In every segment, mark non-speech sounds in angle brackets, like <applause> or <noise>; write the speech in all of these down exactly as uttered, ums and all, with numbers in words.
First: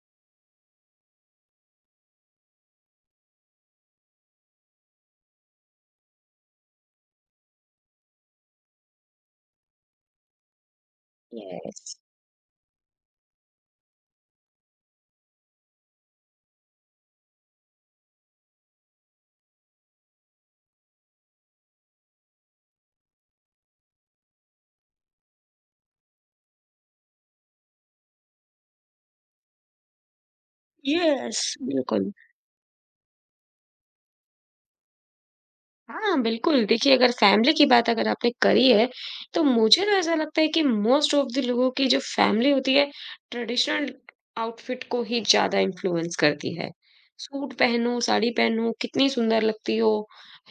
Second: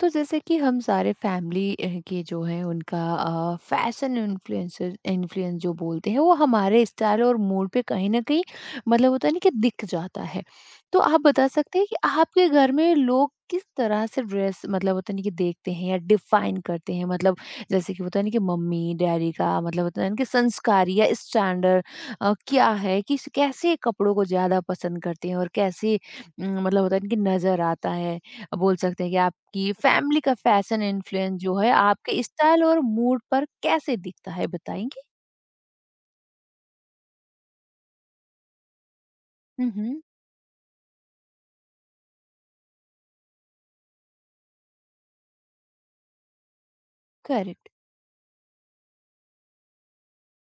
तो जैसे कि हम सारे फैमिली के जो है उनका फैशन इन्फ्लुएंसर इन्फ्लुएंस जो बोलते हैं वो हमारे स्टाइल और मूड पे कहीं ना कहीं मतलब होता है ना कि दिख जाता है। तो आप बता सकते हैं यस, कि आपके घर में लोग किस तरह से ड्रेस मतलब होता नहीं कि देखते हैं या डिफाइन करते हैं मतलब। जैसे कि होता नहीं कि मम्मी डैडी का मतलब होता नहीं कि संस्कार या स्टैंडर्ड क्या है कि कैसे कपड़ों को ज्यादा पसंद करते हैं और कैसे अ, मतलब होता है कि नजर आता है। बोल सकते हैं कि आपकी फैमिली का फैशन यस, इन्फ्लुएंस जो है बिल्कुल। आपके स्टाइल और मूड पर कैसे दिखता है बताएंगे? हाँ, बिल्कुल, देखिए अगर फैमिली की बात अगर आपने करी है, तो मुझे तो हम्म। ऐसा लगता है कि मोस्ट ऑफ द लोगों की जो फैमिली होती है, ट्रेडिशनल आउटफिट को ही ज़्यादा इन्फ्लुएंस करती है। Suit correct. पहनो, साड़ी पहनो, कितनी सुंदर लगती हो,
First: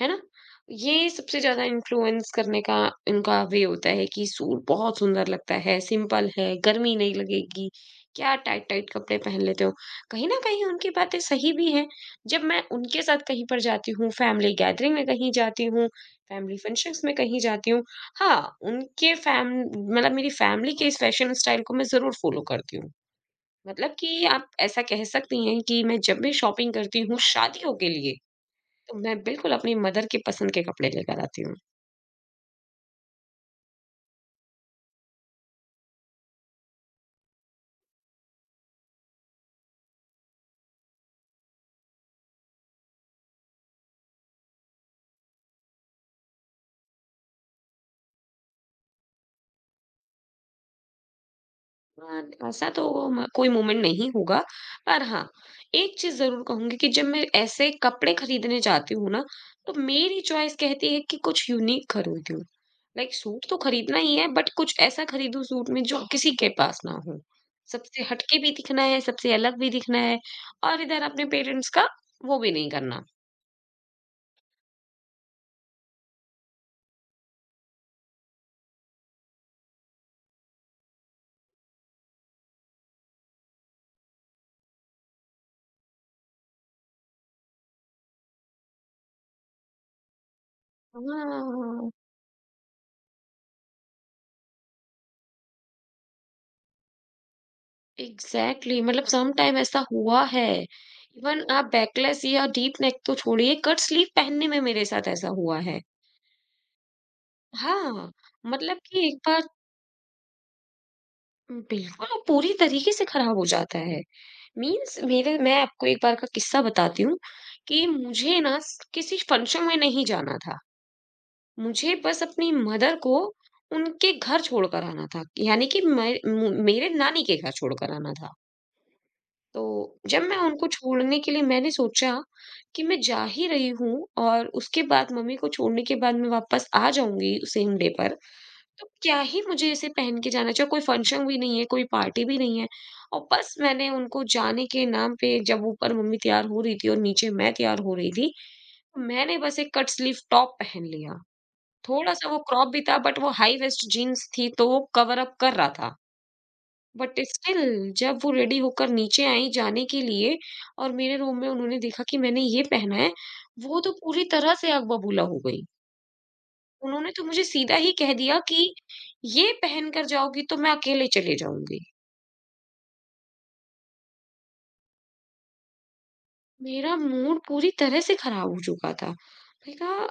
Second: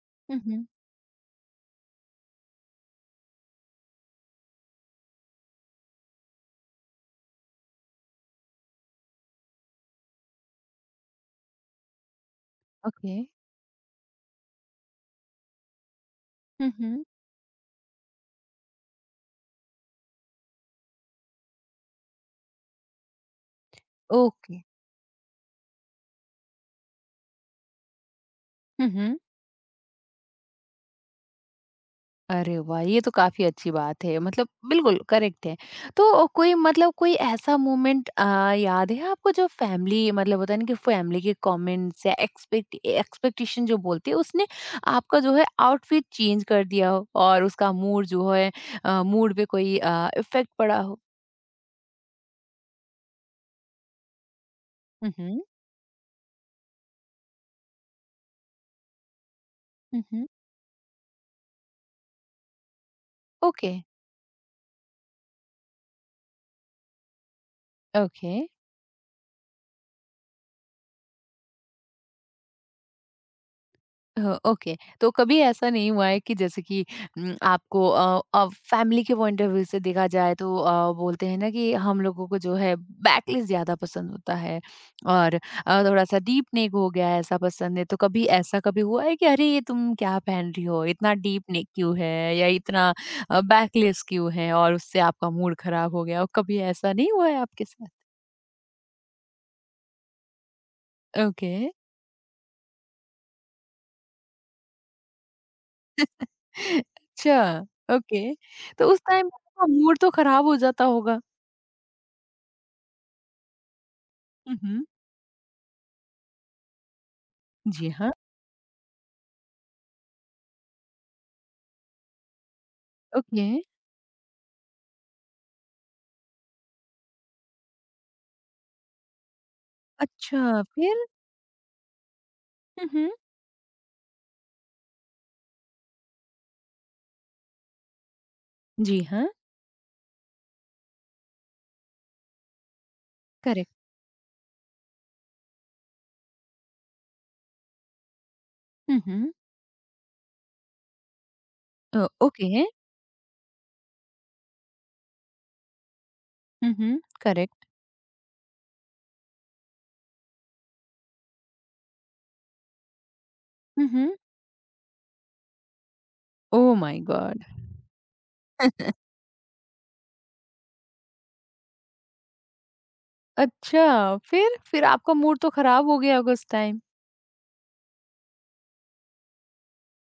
है ना? हम्म। ये सबसे ज़्यादा इन्फ्लुएंस करने का इनका वे होता है कि सूट बहुत सुंदर लगता है, सिंपल है, गर्मी नहीं लगेगी, क्या टाइट-टाइट कपड़े पहन लेते हो। कहीं न कहीं उनकी बातें सही भी हैं। जब मैं उनके ओके। साथ कहीं पर जाती हूँ, फैमिली गैदरिंग में कहीं जाती हूँ, फैमिली फंक्शंस हम्म। में कहीं जाती हूँ, हाँ, उनके फैम मतलब मेरी फैमिली के इस फैशन स्टाइल को मैं ज़रूर फ़ॉलो करती हूँ। मतलब कि आप ओके। ऐसा कह सकती हैं कि मैं जब भी शॉपिंग करती हूँ शादियों के लिए, तो मैं बिल्कुल अपनी मदर के पसंद के कपड़े लेकर आती हूँ। अरे वाह! ये तो काफ़ी अच्छी बात है, मतलब बिल्कुल करेक्ट है। तो कोई मतलब कोई ऐसा मोमेंट अ, याद है आपको जो फैमिली मतलब होता है ना कि फैमिली के कमेंट्स या एक्सपेक्ट एक्सपेक्टेशन जो बोलते हैं उसने आपका जो है आउटफिट चेंज कर दिया हो और उसका मूड जो है अ, मूड पे कोई अ, इफ़ेक्ट पड़ा हो? अ, ऐसा तो म कोई मोमेंट नहीं होगा, पर हुँ, हाँ, हुँ। एक चीज़ ज़रूर कहूँगी कि जब मैं ऐसे कपड़े खरीदने जाती हूँ ना, तो हुँ, मेरी हुँ। चॉइस कहती है कि कुछ यूनिक खरीदूँ। लाइक सूट तो ओके, खरीदना ही है बट कुछ ऐसा खरीदूं सूट में जो किसी के पास ना हो। सबसे ओके। हटके भी दिखना है, सबसे अलग भी दिखना है और इधर अपने पेरेंट्स का वो भी नहीं करना। अ, ओके। तो कभी ऐसा नहीं हुआ है कि जैसे कि न, आपको फैमिली के पॉइंट ऑफ व्यू से देखा जाए तो अ, बोलते हैं ना कि हम लोगों को जो है बैकलेस ज्यादा पसंद होता है और अ, थोड़ा सा डीप नेक हो गया है ऐसा पसंद है तो कभी ऐसा कभी हुआ है कि अरे ये तुम क्या पहन रही हो इतना डीप नेक हाँ। क्यों है या इतना बैकलेस क्यों है और उससे आपका मूड खराब हो गया और कभी ऐसा नहीं हुआ है आपके साथ? Exactly exactly. मतलब सम टाइम ऐसा हुआ है। Even okay. आप बैकलेस या डीप नेक तो छोड़िए कट स्लीव पहनने में मेरे साथ ऐसा हुआ है। <laughs> अच्छा। हाँ, ओके। मतलब तो उस कि एक टाइम बार मूड तो खराब हो जाता होगा। बिल्कुल वो पूरी तरीके से खराब हो जाता है। हुँ, हुँ। मीन्स मेरे मैं आपको एक बार का किस्सा बताती हूँ कि जी हाँ। मुझे ना स- किसी फंक्शन में नहीं जाना था। मुझे बस अपनी मदर को ओके। उनके घर छोड़कर आना था, यानी कि मैं मु- मेरे नानी के घर छोड़कर आना था। तो जब मैं अच्छा उनको फिर? छोड़ने के लिए मैंने सोचा कि हुँ, मैं हुँ। जा ही रही हूँ और उसके बाद मम्मी को छोड़ने के बाद मैं वापस आ जाऊंगी उस सेम डे पर, तो जी क्या हाँ। ही मुझे इसे पहन के जाना चाहिए, कोई फंक्शन भी नहीं है, कोई पार्टी भी नहीं है। और बस करेक्ट। मैंने उनको जाने के नाम पे जब ऊपर मम्मी तैयार हो रही थी और नीचे मैं तैयार हो रही थी, हुँ, हुँ। मैंने बस एक कट स्लीव टॉप पहन लिया। अ, थोड़ा-सा वो ओके। क्रॉप भी था बट वो हाई वेस्ट जीन्स थी तो वो कवर अप कर रहा था। हुँ, हुँ। But still correct. जब वो रेडी होकर नीचे आई जाने के लिए और मेरे रूम में उन्होंने देखा कि मैंने ये पहना है, वो हुँ, तो हुँ। पूरी तरह से आग बबूला हो गई। ओह माय उन्होंने तो मुझे गॉड! सीधा ही कह दिया कि, "ये पहन कर जाओगी तो मैं अकेले चले जाऊँगी।" अच्छा, फिर? फिर आपका मूड तो खराब हो गया होगा उस टाइम? मेरा मूड पूरी तरह से खराब हो चुका था। मैंने कहा,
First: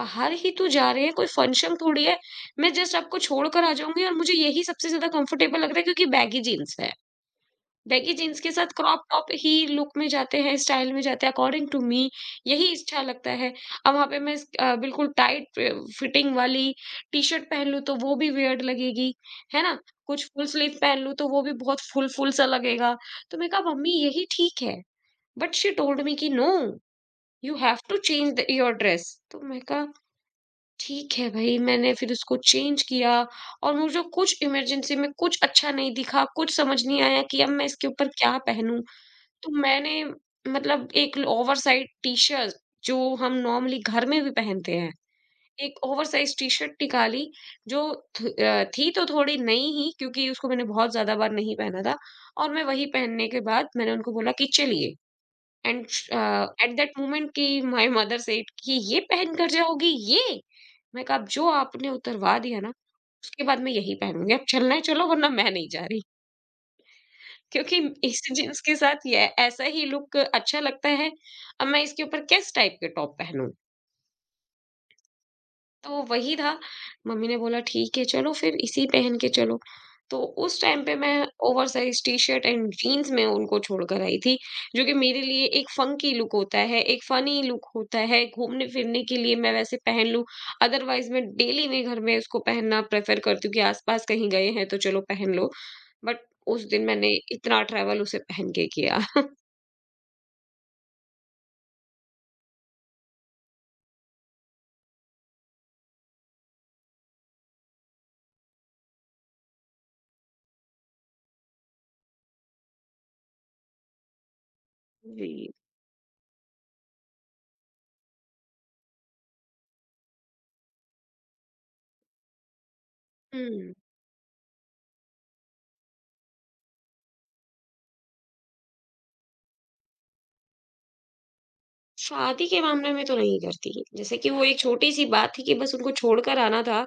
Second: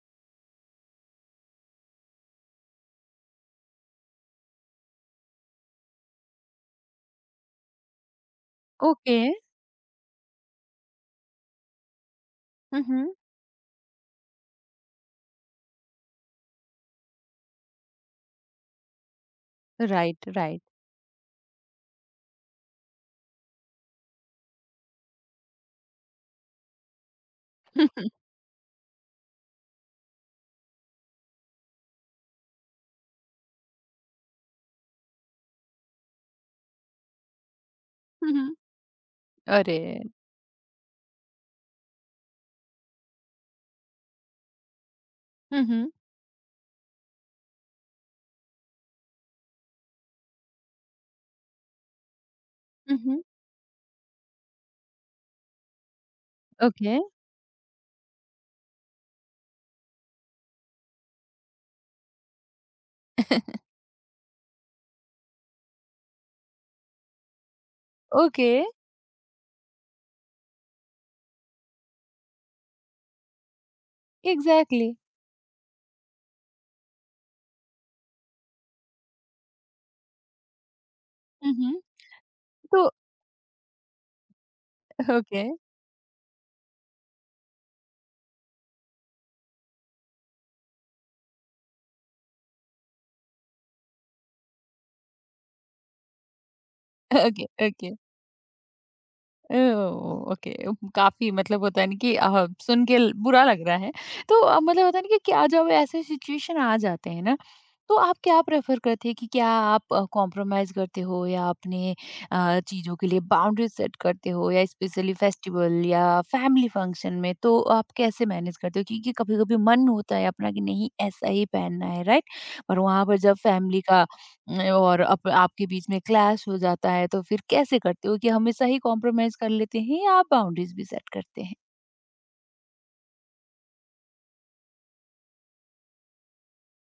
"बाहर ही तो जा रहे हैं, कोई फंक्शन थोड़ी है। मैं जस्ट आपको छोड़ कर आ जाऊँगी और मुझे यही सबसे ज़्यादा कंफर्टेबल लग रहा है क्योंकि बैगी जीन्स है।" बैगी जीन्स के साथ क्रॉप ओके। टॉप ही लुक में जाते हैं, स्टाइल में जाते हैं अकॉर्डिंग टू मी, यही हुँ, अच्छा हुँ। लगता है। अब वहाँ पे मैं इस अ, बिल्कुल टाइट फि फिटिंग वाली टी-शर्ट पहन लूँ तो वो भी वियर्ड लगेगी, है ना? कुछ राइट, फुल राइट। स्लीव पहन लूँ तो वो भी बहुत फुल-फुल सा लगेगा। तो मैंने कहा मम्मी यही ठीक है। बट शी टोल्ड मी कि no, you have to <laughs> change the your dress. तो मैंने कहा ठीक है भई, मैंने फिर उसको चेंज किया और मुझे कुछ इमरजेंसी में कुछ अच्छा नहीं दिखा, कुछ समझ नहीं आया कि अब मैं इसके ऊपर हुँ, क्या हुँ। पहनूँ? तो अरे! मैंने मतलब एक ओवरसाइज़ टी-शर्ट जो हम नॉर्मली घर में भी पहनते हैं, हुँ, एक हुँ। ओवरसाइज़ टी-शर्ट निकाली जो थ अ, थी तो थोड़ी नई ही, क्योंकि उसको मैंने बहुत ज़्यादा बार नहीं पहना था। और मैं वही हुँ, हुँ। पहनने के बाद मैंने उनको बोला कि चलिए। And uh, at that okay. Moment कि माय मदर सेड कि "ये पहन कर जाओगी ये?" मैं कहा "अब जो आपने उतरवा दिया ना, उसके बाद मैं यही पहनूँगी, अब चलना है चलो वरना मैं नहीं जा रही।" क्योंकि इस ओके, जीन्स के साथ ये ऐसा ही लुक अच्छा लगता है, अब मैं इसके ऊपर किस टाइप के टॉप पहनूँ? एग्ज़ैक्टली। तो वही था, मम्मी ने बोला ठीक है चलो फिर इसी पहन के चलो। तो उस टाइम पे मैं हुँ, हुँ। ओवरसाइज़ टी-शर्ट एंड तो जीन्स में उनको छोड़ कर आई थी, जो कि मेरे ओके, लिए एक फ़ंकी लुक होता है, एक फ़नी लुक होता है, घूमने-फिरने के लिए मैं वैसे पहन लूँ, अदरवाइज़ मैं डेली में घर में उसको पहनना प्रेफ़र करती हूँ कि आस-पास कहीं गए हैं तो चलो पहन लो। बट उस दिन मैंने ओके, इतना ओके। ट्रैवल उसे पहन के किया। ओह! ओके। काफ़ी मतलब होता है ना कि अ, सुन के ल बुरा लग रहा है। तो अ, मतलब होता है ना कि क्या जब ऐसे सिचुएशन आ जाते हैं ना, तो आप क्या प्रेफ़र करते हैं कि क्या आप अ, कॉम्प्रोमाइज़ करते हो या अपने अ, चीज़ों के लिए बाउंड्री सेट करते हो या स्पेशली जी। फेस्टिवल या फैमिली फंक्शन में तो आप कैसे मैनेज करते हो? क्योंकि कभी-कभी मन होता है अपना कि नहीं ऐसा ही पहनना है, राइट? और वहाँ पर जब हुँ। फैमिली का और अप आपके बीच में क्लैश हो जाता है तो फिर कैसे करते हो कि हमेशा ही कॉम्प्रोमाइज कर लेते हैं या आप बाउंड्रीज भी सेट करते हैं? शादी के मामले में तो नहीं करती। जैसे कि वो एक छोटी-सी बात थी कि बस उनको छोड़कर आना था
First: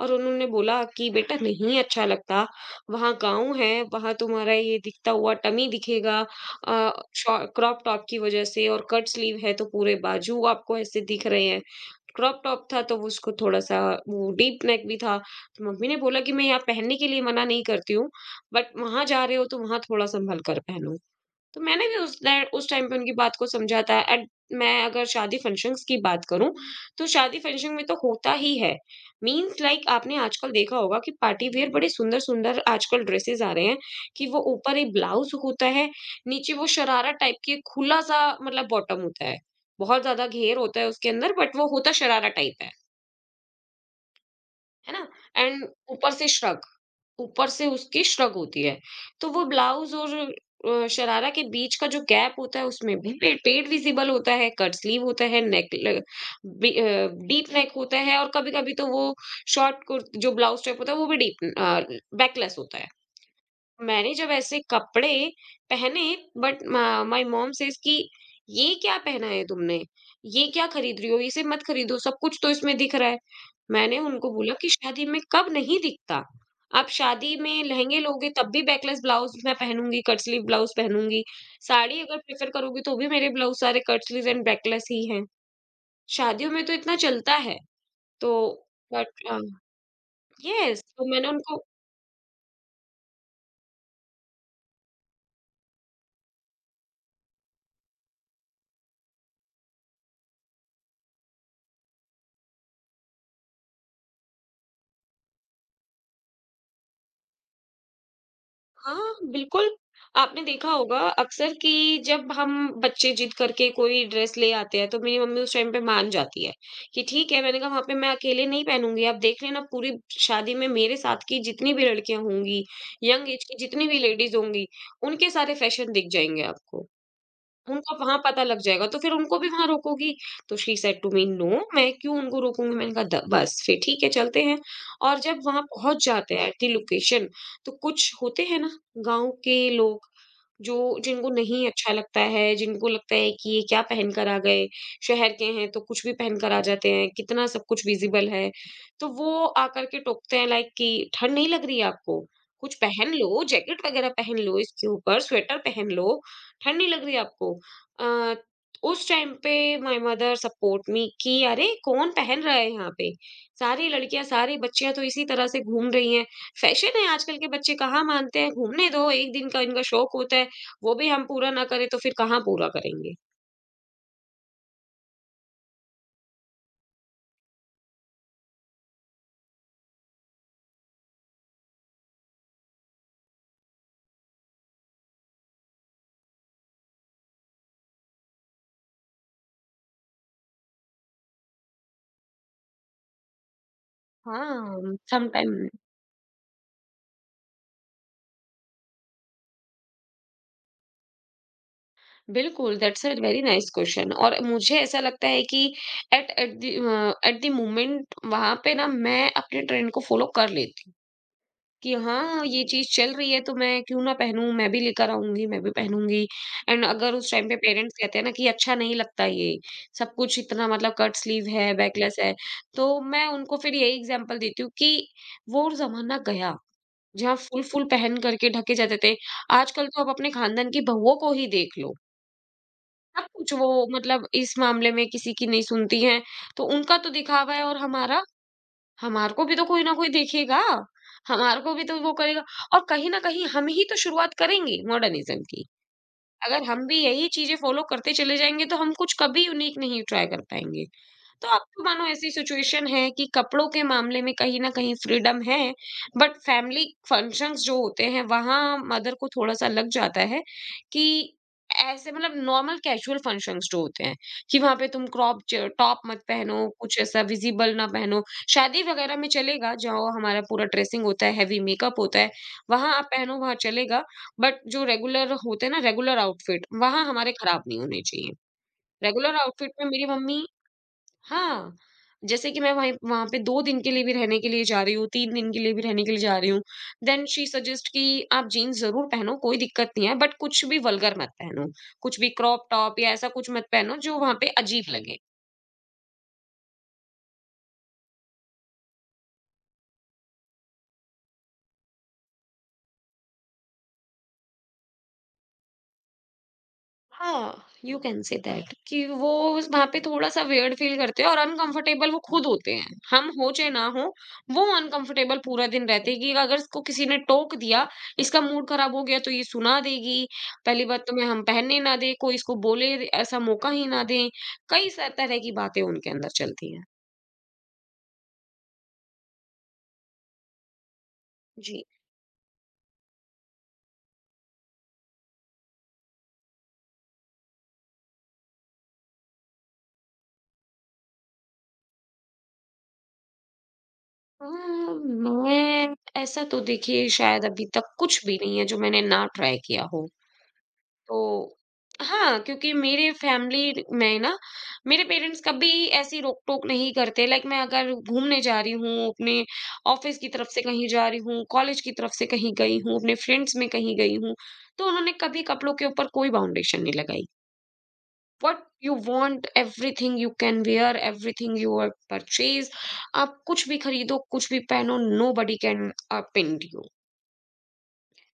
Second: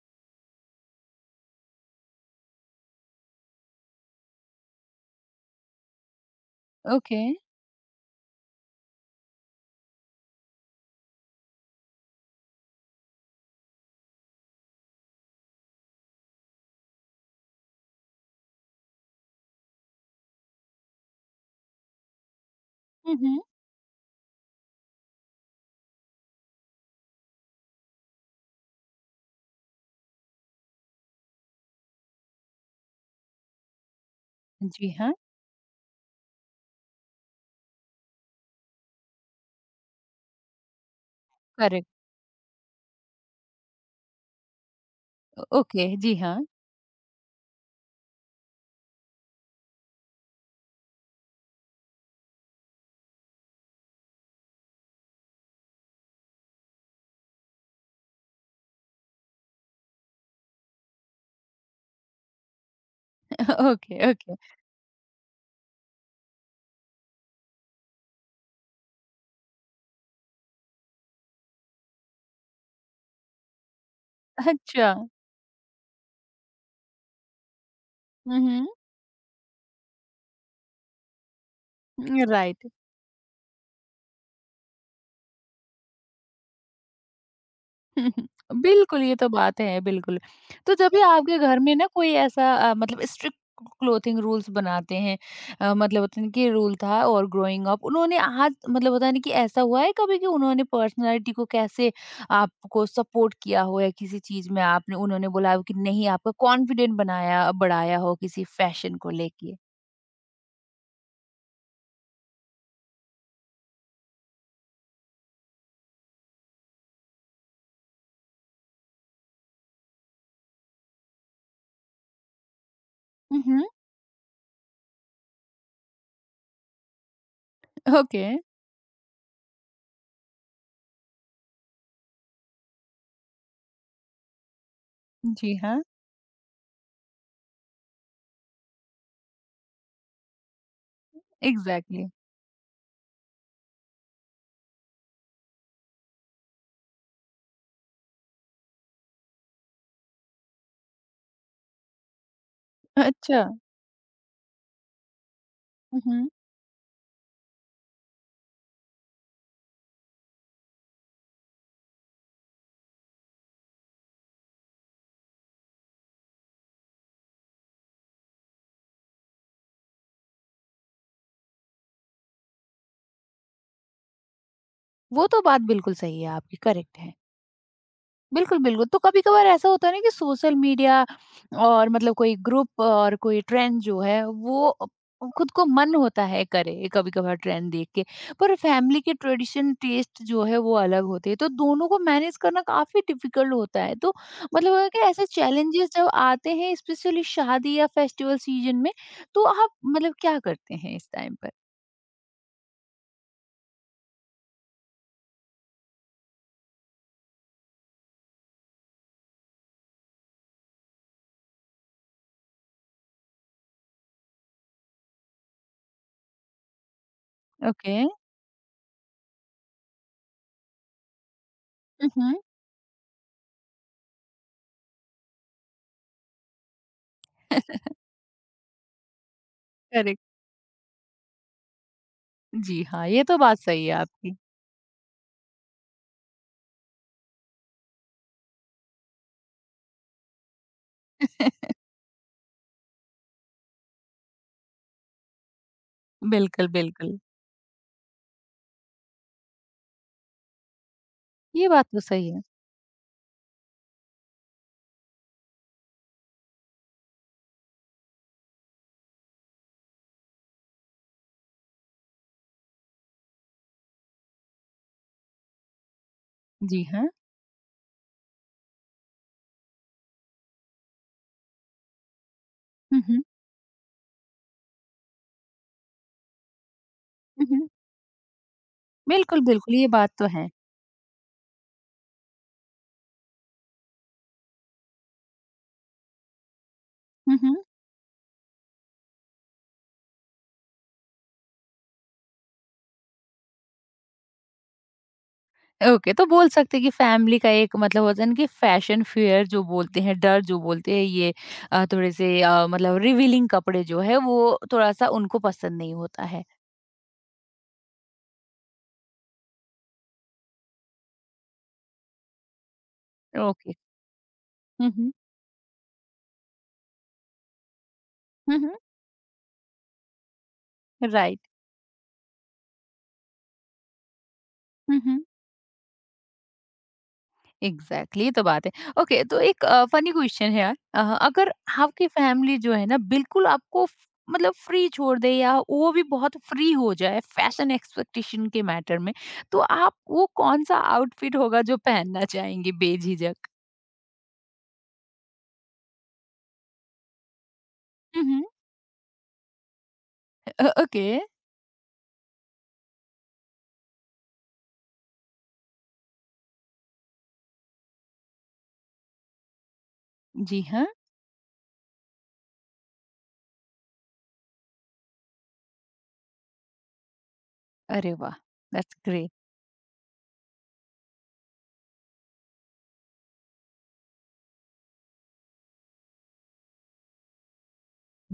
और उन्होंने बोला कि बेटा नहीं अच्छा लगता, वहाँ गाँव है, वहाँ तुम्हारा ये दिखता हुआ टमी दिखेगा अ, ओके। शॉ क्रॉप टॉप की वज़ह से, और कट स्लीव है तो पूरे बाजू आपको ऐसे दिख रहे हैं। क्रॉप टॉप था तो वो उसको थोड़ा-सा वो डीप नेक भी था। तो मम्मी ने बोला कि मैं यहाँ पहनने के लिए मना नहीं करती हूँ, बट वहाँ जा रहे हो तो वहाँ थोड़ा संभल कर पहनो। तो मैंने भी उस टाइ उस टाइम पे उनकी हुँ, बात हुँ। को समझा था। एंड मैं अगर शादी फंक्शंस की बात करूँ, तो शादी फंक्शन में तो होता ही है। मीन्स लाइक like, आपने आजकल देखा होगा कि पार्टी वियर बड़े सुंदर-सुंदर आजकल ड्रेसेस आ रहे हैं, कि वो ऊपर जी एक हाँ, ब्लाउज़ होता है, नीचे वो शरारा टाइप के खुला-सा मतलब बॉटम होता है। बहुत ज़्यादा घेर होता है उसके अंदर बट वो करेक्ट। होता शरारा टाइप है, है ना? एंड ओके, ऊपर जी से हाँ। श्रग ऊपर से उसकी श्रग होती है। तो वो ब्लाउज़ और अ, शरारा के बीच का जो गैप होता है उसमें भी पे पेट विज़िबल होता है, कट स्लीव होता है, नेक ल बी अ, डीप नेक होता है और कभी-कभी तो वो शॉर्ट कुर जो ब्लाउज़ टाइप होता है वो भी डीप अ, बैकलेस होता है। <laughs> ओके, मैंने जब ओके। ऐसे कपड़े पहने बट माय मॉम सेज कि ये क्या पहना है तुमने? ये क्या खरीद रही हो? इसे मत खरीदो, सब कुछ तो इसमें दिख रहा है। मैंने उनको बोला कि अच्छा। शादी में कब नहीं दिखता? आप शादी में लहंगे लोगे हुँ, तब भी हुँ। बैकलेस ब्लाउज मैं पहनूंगी, कट स्लीव ब्लाउज पहनूंगी। साड़ी अगर प्रेफर राइट। करोगी तो भी मेरे ब्लाउज सारे कट स्लीव एंड बैकलेस ही हैं। शादियों में तो इतना चलता है। <laughs> तो बिल्कुल, ये बट तो अ, बात है, बिल्कुल। तो यस जब भी तो मैंने आपके घर उनको में ना कोई ऐसा अ, मतलब स्ट्रिक्ट क्लॉथिंग रूल्स बनाते हैं अ, मतलब होता है ना कि रूल था और ग्रोइंग अप उन्होंने आज मतलब होता है ना कि ऐसा हुआ है कभी कि उन्होंने पर्सनैलिटी को कैसे आपको सपोर्ट किया हो या किसी चीज़ में आपने उन्होंने बोला हो कि नहीं आपका कॉन्फिडेंट बनाया बढ़ाया हो किसी फैशन को हाँ, लेके? बिल्कुल। आपने देखा होगा अक्सर कि जब हम बच्चे जिद करके कोई ड्रेस ले आते हैं, तो मेरी मम्मी उस टाइम पे मान जाती है कि ठीक है, मैंने कहा वहाँ पे मैं अकेले नहीं पहनूँगी। आप देख लेना, पूरी शादी में मेरे साथ की जितनी भी लड़कियाँ होंगी, यंग हुँ, एज की हुँ। जितनी भी लेडीज़ होंगी, उनके सारे फ़ैशन दिख जाएँगे आपको। उनको वहाँ ओके। पता लग जाएगा, तो फिर उनको भी वहाँ रोकोगी? तो she said to me "no, मैं क्यों उनको रोकूँगी?" मैंने कहा, "द बस फिर ठीक है, चलते हैं।" और जब जी वहाँ हाँ। पहुँच जाते हैं एट द लोकेशन, तो कुछ होते हैं ना गाँव के लोग, जो जिनको नहीं अच्छा एग्ज़ैक्टली। लगता है, जिनको लगता है कि ये क्या पहन कर आ गए, शहर के हैं तो कुछ भी पहन कर आ जाते हैं, कितना सब कुछ विज़िबल है। तो वो आकर के टोकते हैं लाइक कि ठंड नहीं लग रही है आपको? कुछ पहन लो, अच्छा। जैकेट वगैरह पहन लो इसके ऊपर, स्वेटर पहन हुँ, लो, हुँ। ठंड नहीं लग रही है आपको? अ, उस टाइम पे माय मदर सपोर्ट मी कि अरे कौन पहन रहा है यहाँ पे। सारी लड़कियां सारी बच्चियां तो इसी तरह से घूम रही हैं। फैशन है, आजकल के बच्चे कहाँ मानते हैं। घूमने दो, एक दिन का इनका शौक होता है। वो भी हम पूरा ना करें तो फिर कहाँ पूरा करेंगे। वो तो बात बिल्कुल सही है आपकी, करेक्ट है। बिल्कुल, बिल्कुल। तो कभी-कभार ऐसा होता है ना कि सोशल मीडिया और मतलब कोई ग्रुप और कोई ट्रेंड जो है वो अ, खुद को मन होता है करे कभी-कभार ट्रेंड देख के। पर फैमिली के ट्रेडिशन टेस्ट जो है वो अलग होते हैं। तो दोनों को मैनेज करना काफ़ी डिफिकल्ट होता है। तो मतलब है हाँ, कि ऐसे समटाइम चैलेंजेस जब आते हैं स्पेशली शादी या फेस्टिवल सीजन में तो आप मतलब क्या करते हैं इस टाइम पर? बिल्कुल, that's a very nice question. और मुझे ऐसा लगता है कि at at the at the moment वहां पे ना मैं अपने ट्रेंड को फॉलो कर लेती हूँ कि हाँ, ये चीज़ चल रही है तो मैं क्यों ना पहनूँ, मैं भी लेकर आऊँगी, मैं भी पहनूँगी। एंड अगर उस टाइम पे पेरेंट्स ओके। कहते हैं ना कि अच्छा नहीं लगता ये, सब कुछ इतना मतलब कट स्लीव है, हुँ, बैकलेस है, हुँ। तो मैं उनको फिर यही एग्ज़ाम्पल देती हूँ कि वो ज़माना गया, जहाँ फुल-फुल पहन करके ढके जाते थे। आजकल तो आप करेक्ट। अपने <laughs> खानदान की बहुओं को ही देख लो, जी हाँ, सब ये तो कुछ बात वो सही है मतलब आपकी। इस मामले में किसी की नहीं सुनती हैं, तो उनका तो दिखावा है और हमारा, हमारे को भी तो कोई ना कोई देखेगा, हमारे को भी <laughs> तो वो करेगा। और कहीं न कहीं हम ही तो शुरुआत करेंगे मॉडर्निज़्म की। अगर बिल्कुल, हम भी बिल्कुल। यही चीज़ें फ़ॉलो करते चले जाएँगे, तो हम कुछ कभी यूनिक नहीं ट्राई कर पाएँगे। तो अब ये तो बात तो मानो सही ऐसी है। सिचुएशन है कि कपड़ों के मामले में कहीं न कहीं फ्रीडम है, बट फैमिली फंक्शंस जो होते हैं, वहाँ मदर को थोड़ा-सा लग जाता है कि ऐसे मतलब नॉर्मल कैजुअल फंक्शंस जो होते हैं, कि वहाँ पे तुम क्रॉप च टॉप मत पहनो, जी कुछ हाँ। ऐसा विज़िबल ना पहनो। शादी वगैरह में चलेगा, जहाँ हमारा पूरा ड्रेसिंग होता है, हेवी मेकअप होता है, वहाँ हुँ, आप हुँ। पहनो, वहाँ चलेगा। बट जो रेगुलर होते हैं ना, रेगुलर आउटफिट, वहाँ हमारे हुँ, खराब हुँ। नहीं होने चाहिए। रेगुलर बिल्कुल, आउटफिट बिल्कुल, में ये मेरी बात तो मम्मी, है। हाँ, जैसे कि मैं वहीं वहाँ पे दो दिन के लिए भी रहने के लिए जा रही हूँ, तीन दिन के लिए भी रहने के लिए जा रही हूँ। देन हुँ, शी हुँ। सजेस्ट कि आप जीन्स ज़रूर पहनो, कोई दिक्कत नहीं है बट कुछ भी वल्गर मत पहनो। कुछ भी क्रॉप टॉप या ऐसा कुछ मत पहनो जो वहाँ पे अजीब लगे। ओके, तो बोल सकते हैं कि फैमिली का एक मतलब होता है ना कि फैशन फियर जो बोलते हैं, डर जो बोलते हैं, ये अ, थोड़े-से अ, मतलब रिवीलिंग कपड़े जो है, वो थोड़ा-सा उनको पसंद नहीं होता है। हाँ, यू कैन से दैट कि वो वहाँ पे थोड़ा-सा वियर्ड फील करते हैं और अनकंफर्टेबल वो खुद होते हैं। हम हो चाहे ओके। ना हो, वो हुँ, हुँ। अनकंफर्टेबल पूरा दिन रहते हैं कि अगर इसको किसी ने टोक दिया, इसका हुँ, मूड हुँ। खराब हो गया तो ये सुना देगी। पहली बात तो मैं राइट। हम पहनने ना दें, कोई इसको बोले ऐसा मौका ही ना दें। कई हुँ, स हुँ। तरह की बातें उनके अंदर चलती हैं। एग्जैक्टली, ये तो बात है। ओके, तो एक अ, फनी क्वेश्चन है यार, अ, अगर जी। आपकी फैमिली जो है ना बिल्कुल आपको फ- मतलब फ्री छोड़ दे या वो भी बहुत फ्री हो जाए फैशन एक्सपेक्टेशन के मैटर में तो आप वो कौन सा आउटफिट होगा जो पहनना चाहेंगे बेझिझक? अ, मैं, ऐसा तो देखिए शायद अभी तक कुछ भी हम्म। नहीं है जो मैंने ना ट्राई किया हो। अ, ओके। तो हाँ, क्योंकि मेरे फैमिली में ना मेरे पेरेंट्स कभी ऐसी रोक-टोक नहीं करते, लाइक मैं अगर घूमने जा रही हूँ, अपने ऑफिस की तरफ जी से कहीं हाँ। जा रही हूँ, कॉलेज की तरफ से कहीं गई हूँ, अपने फ्रेंड्स में कहीं गई हूँ, तो उन्होंने कभी कपड़ों के ऊपर कोई बाउंडेशन नहीं लगाई। अरे वाह! What you that's great. Want everything you can wear, everything you are purchase. आप कुछ भी खरीदो, कुछ भी पहनो, nobody can uh pin you.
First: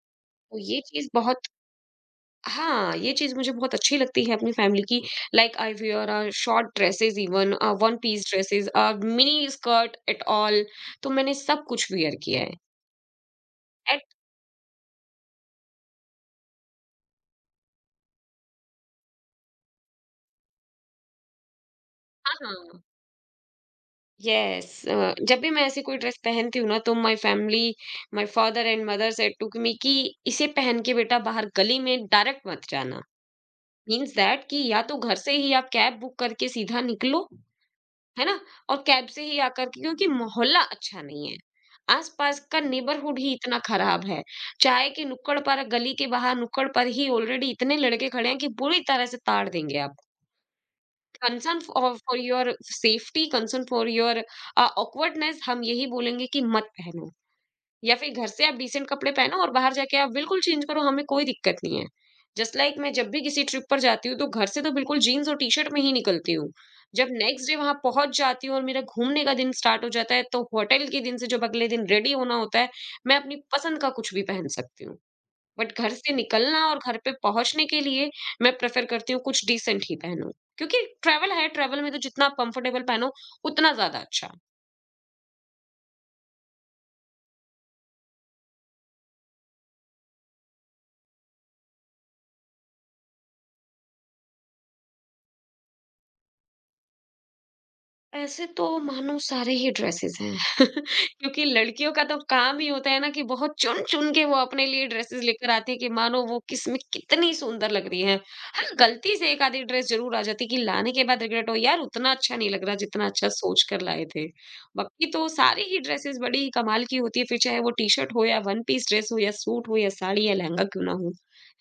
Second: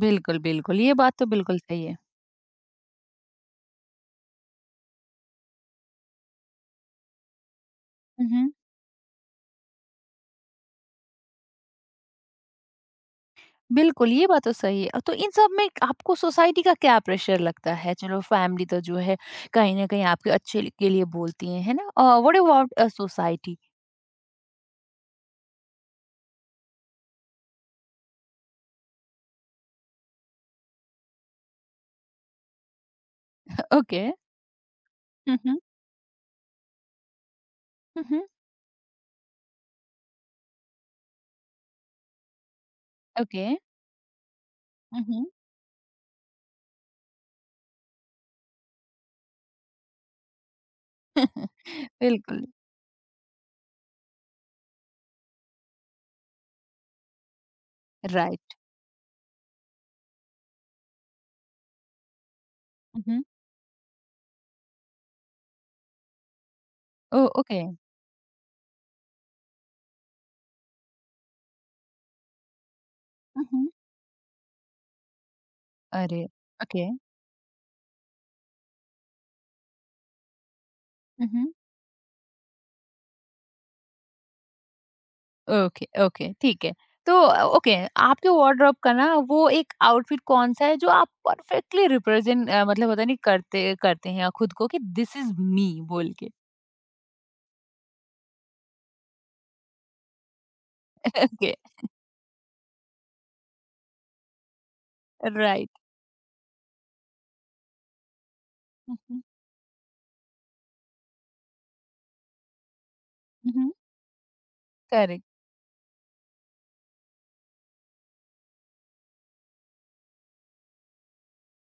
बिल्कुल, तो ये बिल्कुल, ये चीज़ बात तो बहुत, बिल्कुल सही हाँ, ये चीज़ मुझे बहुत अच्छी लगती है अपनी फैमिली की। Like I wear uh, short dresses, even uh, one piece है। Dresses, uh, mini skirt at all. तो मैंने सब कुछ वियर किया है। एट बिल्कुल, ये बात तो सही है। तो इन सब में आपको सोसाइटी का क्या प्रेशर लगता है? चलो फैमिली तो जो है कहीं न कहीं आपके अच्छे ल के लिए बोलती है, है ना? अ, हाँ, व्हाट अबाउट हाँ। अ, सोसाइटी? येस, अ, जब भी मैं ऐसी कोई ड्रेस पहनती हूँ ना तो my family, my father and mother said to me कि इसे पहन के बेटा बाहर गली में डायरेक्ट मत जाना। ओके। मीन्स दैट कि या तो घर से हुँ, ही हुँ। आप कैब बुक करके सीधा निकलो, हुँ, हुँ। है ना? और कैब से ही आकर के, क्योंकि मोहल्ला अच्छा नहीं है। आस-पास का नेबरहुड ही ओके। इतना खराब है। चाहे हुँ, कि हुँ। नुक्कड़ पर, गली के बाहर नुक्कड़ पर ही ऑलरेडी इतने लड़के खड़े हैं कि बुरी तरह से ताड़ देंगे आपको। कंसर्न <laughs> फॉर फॉर बिल्कुल, your safety, concern for your uh, awkwardness, हम यही बोलेंगे कि मत पहनो। या फिर घर से आप राइट। डिसेंट कपड़े पहनो और बाहर जाके आप बिल्कुल चेंज करो, हमें कोई दिक्कत नहीं है। जस्ट लाइक मैं हुँ, जब भी हुँ। किसी ट्रिप पर जाती हूँ, तो घर से तो बिल्कुल जीन्स और टी-शर्ट में ही निकलती हूँ। जब ओह! Next day okay. वहाँ पहुँच जाती हूँ और मेरा घूमने का दिन स्टार्ट हो जाता है, तो होटल के दिन से जब अगले दिन रेडी होना होता है, मैं अपनी हुँ, हुँ। पसंद का कुछ भी पहन सकती हूँ। बट घर से अरे! निकलना और ओके। घर पे पहुँचने के लिए मैं प्रेफ़र करती हूँ कुछ डिसेंट ही पहनूँ। क्योंकि हुँ, ट्रैवल है, हुँ। ट्रैवल में तो जितना आप कंफर्टेबल पहनो, उतना ज़्यादा अच्छा। ओके, ओके, ठीक है। तो अ, ओके, आपके वार्डरोब का ना वो एक आउटफिट कौन-सा है जो आप परफेक्टली रिप्रेजेंट अ, मतलब होता है नहीं करते करते हैं खुद को कि दिस इज़ मी बोल के? ऐसे तो मानो सारे ही ड्रेसेस हैं <laughs> क्योंकि ओके, लड़कियों का तो काम ही होता है ना कि बहुत चुन चुन के वो अपने लिए ड्रेसेस लेकर राइट। आती है कि मानो वो किस में कितनी सुंदर लग रही है। हाँ, गलती हुँ, से एक आधी ड्रेस जरूर आ जाती है कि लाने के बाद रिग्रेट हो, यार उतना अच्छा नहीं लग रहा जितना अच्छा सोच हुँ, कर लाए थे। बाकी तो करेक्ट। सारी ही ड्रेसेस बड़ी ही कमाल की होती है, फिर चाहे वो टी शर्ट हो या वन पीस ड्रेस हो या सूट हो या साड़ी या लहंगा क्यों ना हो,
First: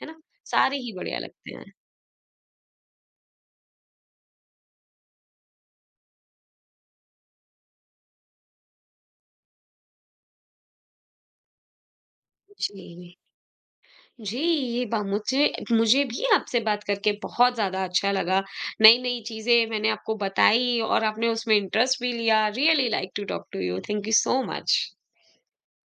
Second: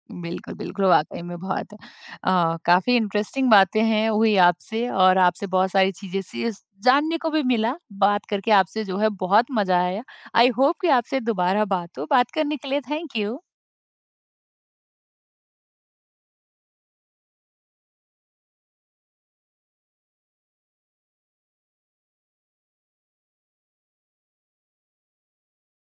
है ना? बिल्कुल, सारे बिल्कुल, ही बढ़िया वाक़ई में लगते हैं। बहुत अ, काफ़ी इंटरेस्टिंग बातें हैं हुई आपसे और आपसे बहुत सारी चीज़ें सी स जानने को भी मिला, बात करके आपसे जो है बहुत मज़ा आया। आई होप कि आपसे दोबारा बात हो, बात करने के लिए जी। Thank you. जी, ये बा मुझे मुझे भी आपसे बात करके बहुत ज़्यादा अच्छा लगा। नई-नई चीज़ें मैंने आपको बताई और आपने उसमें इंटरेस्ट भी लिया। Really like to talk to you. Thank you so much.